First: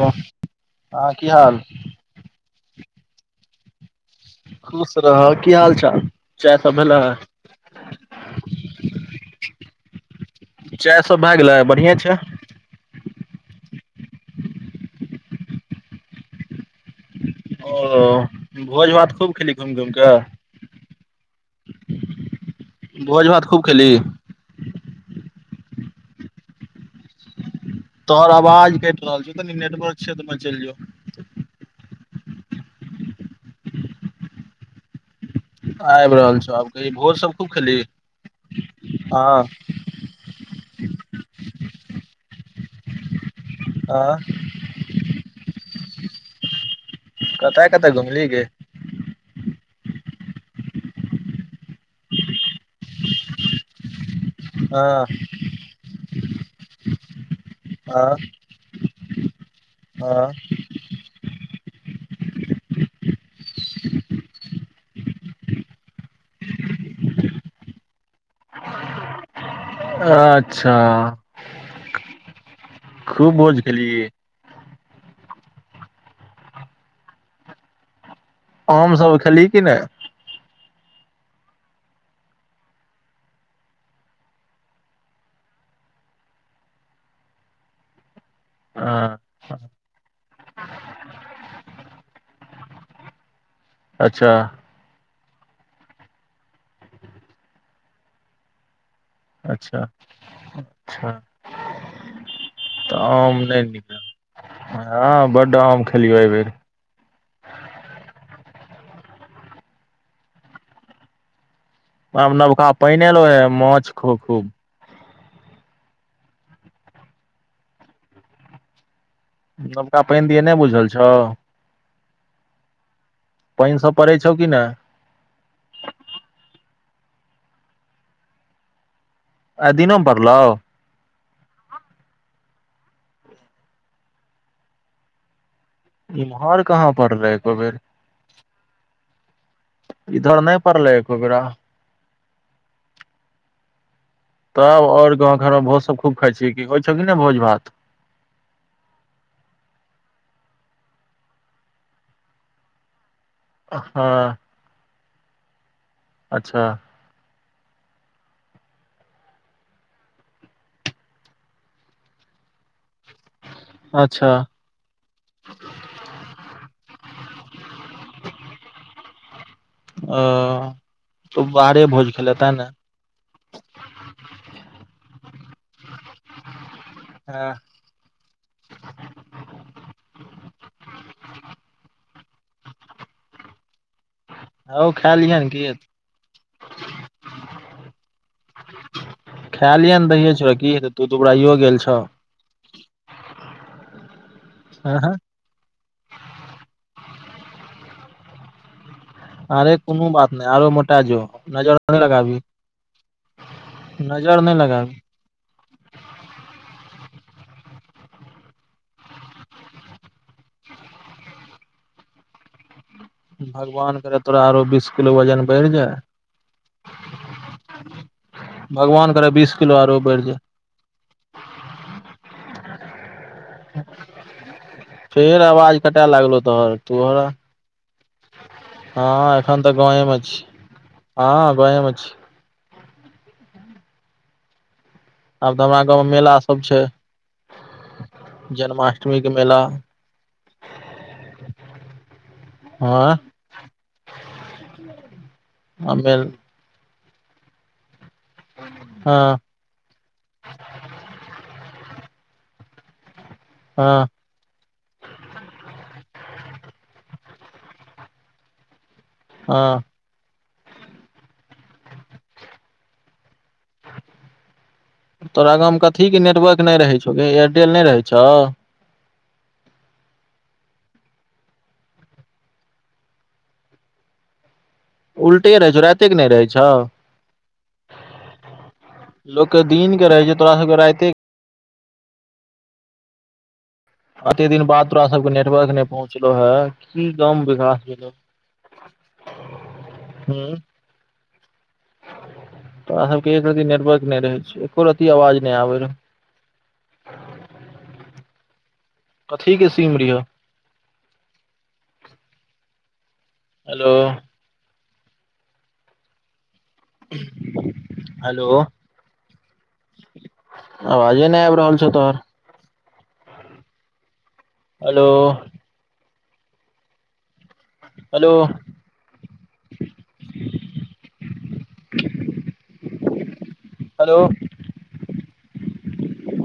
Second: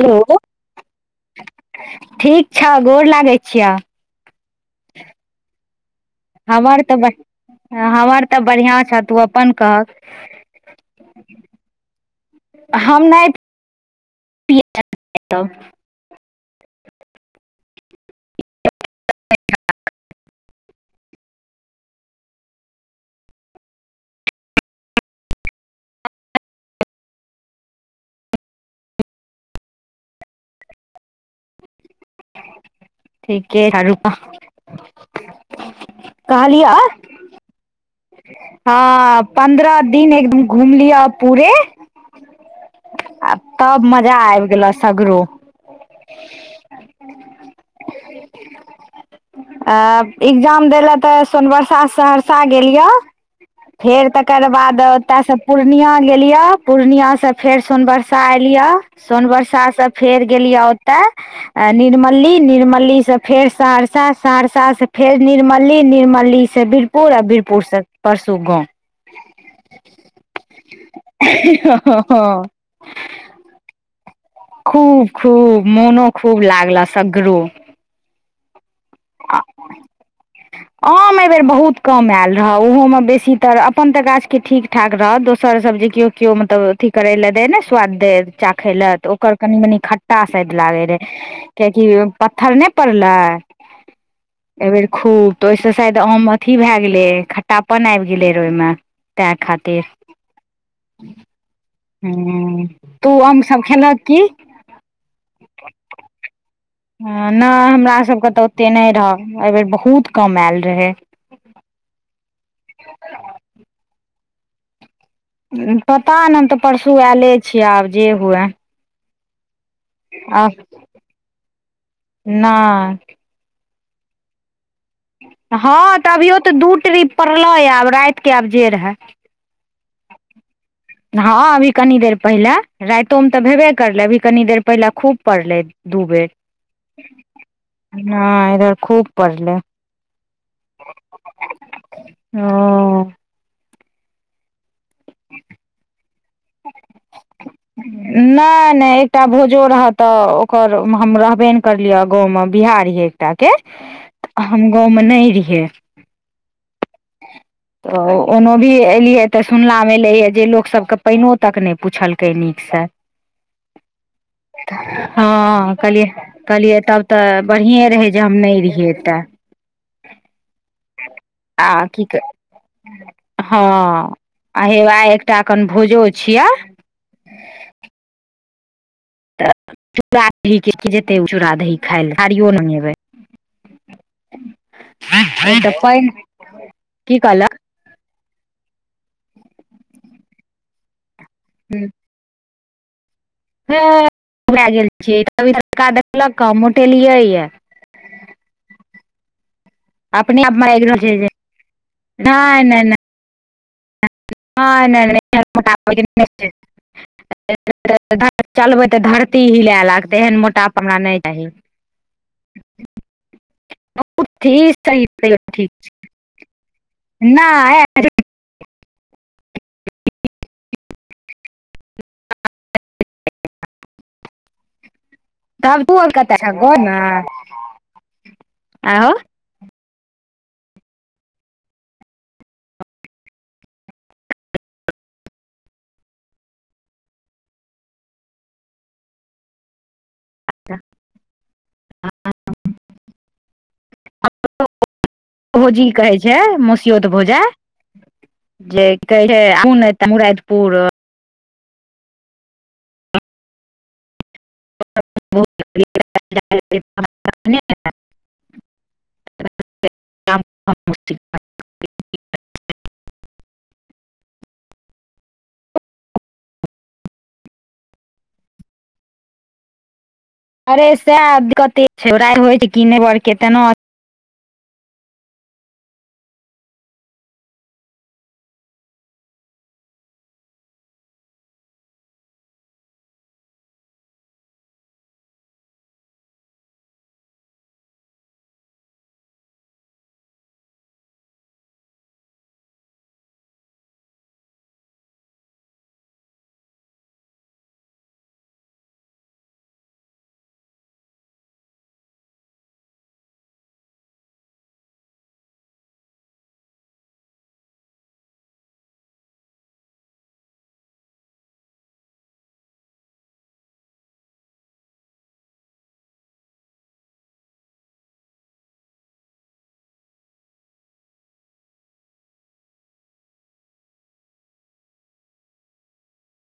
ह हेलो हँ की हाल ठीक छ गोर लागै छियह खुश रह की हाल चाल चाय सब हमर तऽ भेलै बढ़ हमर तऽ बढ़िआँ छ तू अपन कहक चाय सब भए गेलै बढ़िआ छै हम नहि [unintelligible] ओ भोज भात खूब खेली घुमि घुम कऽ भोज भात खूब खेली तोहर आवाज कटि रहल छौ तनी नेटवर्क क्षेत्र मे चलि जो ठीके है रुपा आबि रहल छौ आब कहलियौ कह भोज सब खूब खेलीहि हँ पन्द्रह दिन एकदम घुमलियअ पूरे आ तब हँ मजा आयब गेल सगरो कतय कतय घुमली गे अ एग्जाम दै ल तऽ सोनबरसा सहरसा गेलियै फेर त ओकर बाद हँ ओतय से पूर्णिया गेलियौ पूर्णिया से फेर हँ सोनबरसा एलियै सोन वरसा से फेर हँ गेलियै ओतय निरमली निर्मलीसँ फेर सहरसा सहरसासँ फेर निरमली निर्मलीसँ पूरा बीरपुरसँ परसू गाँव अच्छा हँ ह ह खूब बोझ खेलियै खूब खूब मोनो खूब लागल सगरो आमसभ खेली कि नहि आम एहिबेर बहुत कम आयल रहो ओहोमे बेसीतर अपन तऽ गाछके ठीक ठाक रहो दोसरसभ जे किओ केओ मतलब अथी करे लए देह ने स्वाद दे चाखै लए तऽ हँ ओकर कनि मनी खट्टा साइड लागे रहै कियकि पत्थर नहि पड़लै अच्छा एहिबेर खूब तऽ ओहिसँ शायद आम अथी भए गेलै खट्टापन आबि गेलै रहऽ ओहिमे ताहि अच्छा खातिर अच्छा तऽ हू उ आम नहि सब नीक खेलक की हँ बड आम खेलियौ एहिबेर नहि हमरा सभके तऽ ओतेक नहि रहय एहिबेर बहुत कम आयल रहै आ नबका पाइन एलौ है माछ ख खूब पता न हम तऽ परसू आयले छियै आब जे हुए नवका पानि दियअ आ नहि बुझल छौ नहि पानि सब पड़ै छौ कि नहि हँ तऽ अभियो तऽ दू ट्रीप पड़लै य आब रातिके आब जे रहै आइ दिनो परलौ हँ अभी कनि देर पहिले रातोमे तऽ भेबे करलै अभी कनि देर पहिले खूब परलै ए दुबेर इम्हर कहाँ पड़लै एको बेर न इधर खूब पड़ले इधर नहि पड़लै एकोबेरा ह तब आओर गाँव घरमे भोज सब खूब खाइ छी कि होइ छौ कि ने भोज भात नहि नहि एकटा भोजो रह तऽ ओकर हम रहबे ने करलियै गाँवमे बिहार ये टा के हँ हम गाँवमे नहि रहियै अच्छा तऽ ओनो भी एलियै तऽ सुनलामेलैए जे लोकसभकेँ पाइनो इतक नहि पुछलकै नीकसँ अच्छा हँ कहलियै कहलियै तब तऽ बढ़िए रहै जे हम नहि रहियैतऽ ओ तऽ आ बाहरे की भोज कह खेले ते ने हँ आ हे वएह एकटा कन भोजो छियै ह [inaudible] तऽ चूरा दही जेतै ओ चूड़ा दही खाइ लए थाड़ियो मगेबै हौ खा लिहन की हेतौ, की कहल खाय लि ने दहिये चुरा की हेत तू दऽ बराइयो गेल छौ ह भए गेल हँ हँ छियै तड़का देखलक क हम मोटेलियै यऽ अरे कोनो बात अपने नहि आप मे आरो आबि रहल मोटा छै जो जे नजर नहि लगाबी नजर नहि नहि लगाबी नहि [inaudible] [inaudible] लए लागतै एहन मोटाप हमरा नहि चाही भगवान करय तोरा उठि आरो बीस सही किलो वजन बढ़ि जाय नेय [unintelligible] भगवान करे बीस किलो आरो बढ़ि जाय फेर आवाज तब तू कटाय कतऽ लागलो छ तोहर गाँव मे तोहर आहो हँ एखन तऽ गाँवेमे छी हँ गाँवम अ छी आब तऽ हमरा गाँव मे मेला सब छै जन्माष्टमी के मेला हँ भौजी कहै मेल छै मस त भौजा जे हँ कहे खो नहि तो मुरापुर हँ [inaudible] हँ तोरा गाँंव मे कथी के नेटवर्क नहि रहे छौ एयरटेल नहि रहे छौ अरे सएह कते छैड़ होइ छै किने बरके तेना उलटे रहै छौ रााते क नहि रहै छौ लोक के दिन के रहै छै तोरा सबके राइते एते दिन बाद तोरा सबके नेटवर्क नहि पहुँचलो हे की गाँव मे विकास भेलो हू तोरा सबके एक रतीननेटवर्क नहि रहे छै एको रति आवाज नहि आबे रह कथी के सीम रीय हेलो हेलो आवाजे नहि आबि रहल छौ तोहर हेलो हेलो हेलो